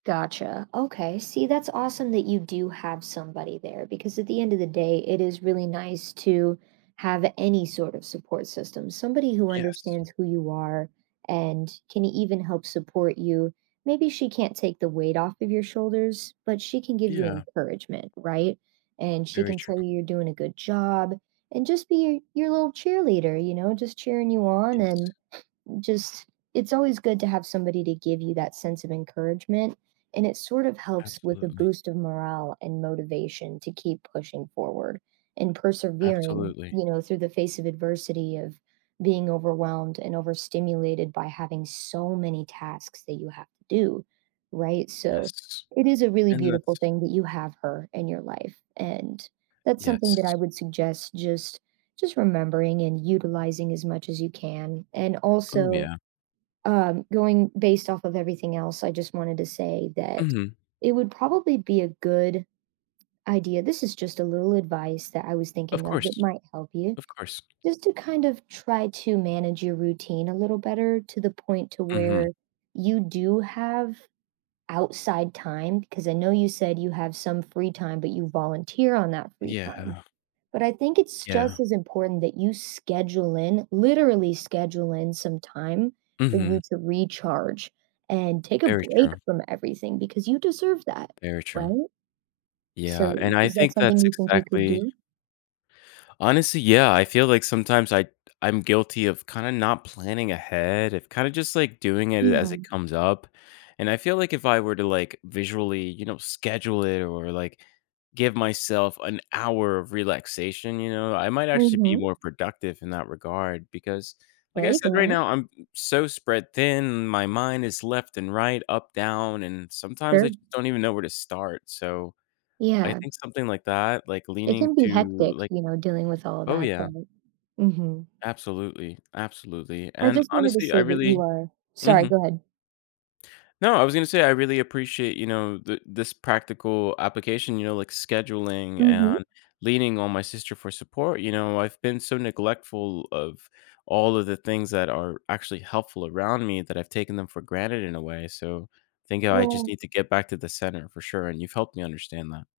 Gotcha. Okay, see that's awesome that you do have somebody there because at the end of the day, it is really nice to have any sort of support system. Somebody who Yes. understands who you are, and can even help support you. Maybe she can't take the weight off of your shoulders, but she can give you Yeah. encouragement, right, and she Very can true. tell you you're doing a good job and just be your your little cheerleader, you know, just cheering you on, Yes. and just, it's always good to have somebody to give you that sense of encouragement, and it sort of helps with the Absolutely. boost of morale and motivation to keep pushing forward and persevering, Absolutely. you know, through the face of adversity of being overwhelmed and overstimulated by having so many tasks that you have to do, right, so Yes, it is a really and beautiful that's thing that you have her in your life, and that's something that I Yes. would suggest just just remembering and utilizing as much as you can and Oh, also, yeah. um, going based off of everything else, I just wanted to say that Mhm. it would probably be a good Idea, this is just a little advice that I was Of thinking of course, that might help you, of course. just to kind of try to manage your routine a little better to the point to where Mhm. you do have outside time 'cause I know you said you have some free time, but you volunteer on that free time, Yeah. but I think it's just Yeah. as important that you schedule in, literally schedule in some time for you Mhm. to recharge and take a Very break true. from everything because you deserve that, Very true. right? So Yeah, and I is that think something that's you think you could exactly do? Honestly, yeah, I feel like sometimes I I'm guilty of kinda not planning ahead, of kinda just, like, doing it as Yeah. it comes up. And I feel, like, if I were to, like, visually, you know, schedule it or like, give myself an hour of relaxation, you know, I might actually be Mhm. more productive in that regard, because like There I you said, right go. now, I'm so spread thin, my mind is left and right, up, down, and sometimes I Thir just don't even know where to start. So, I Yeah. think something like that, like It leaning can be to, hectic, like you know, dealing with all Oh that, yeah. but Mhm. Absolutely, absolutely, I and just wanted to honestly, I say that you really are Sorry, Mhm. go ahead. No, I was gonna say I really appreciate, you know, the this practical application, you know, like scheduling Mhm. and leaning on my sister for support, you know, I've been so neglectful of all of the things that are actually helpful around me that I've taken them for granted in a way. So, think I just Well need to get back to the center for sure, and you've helped me understand that.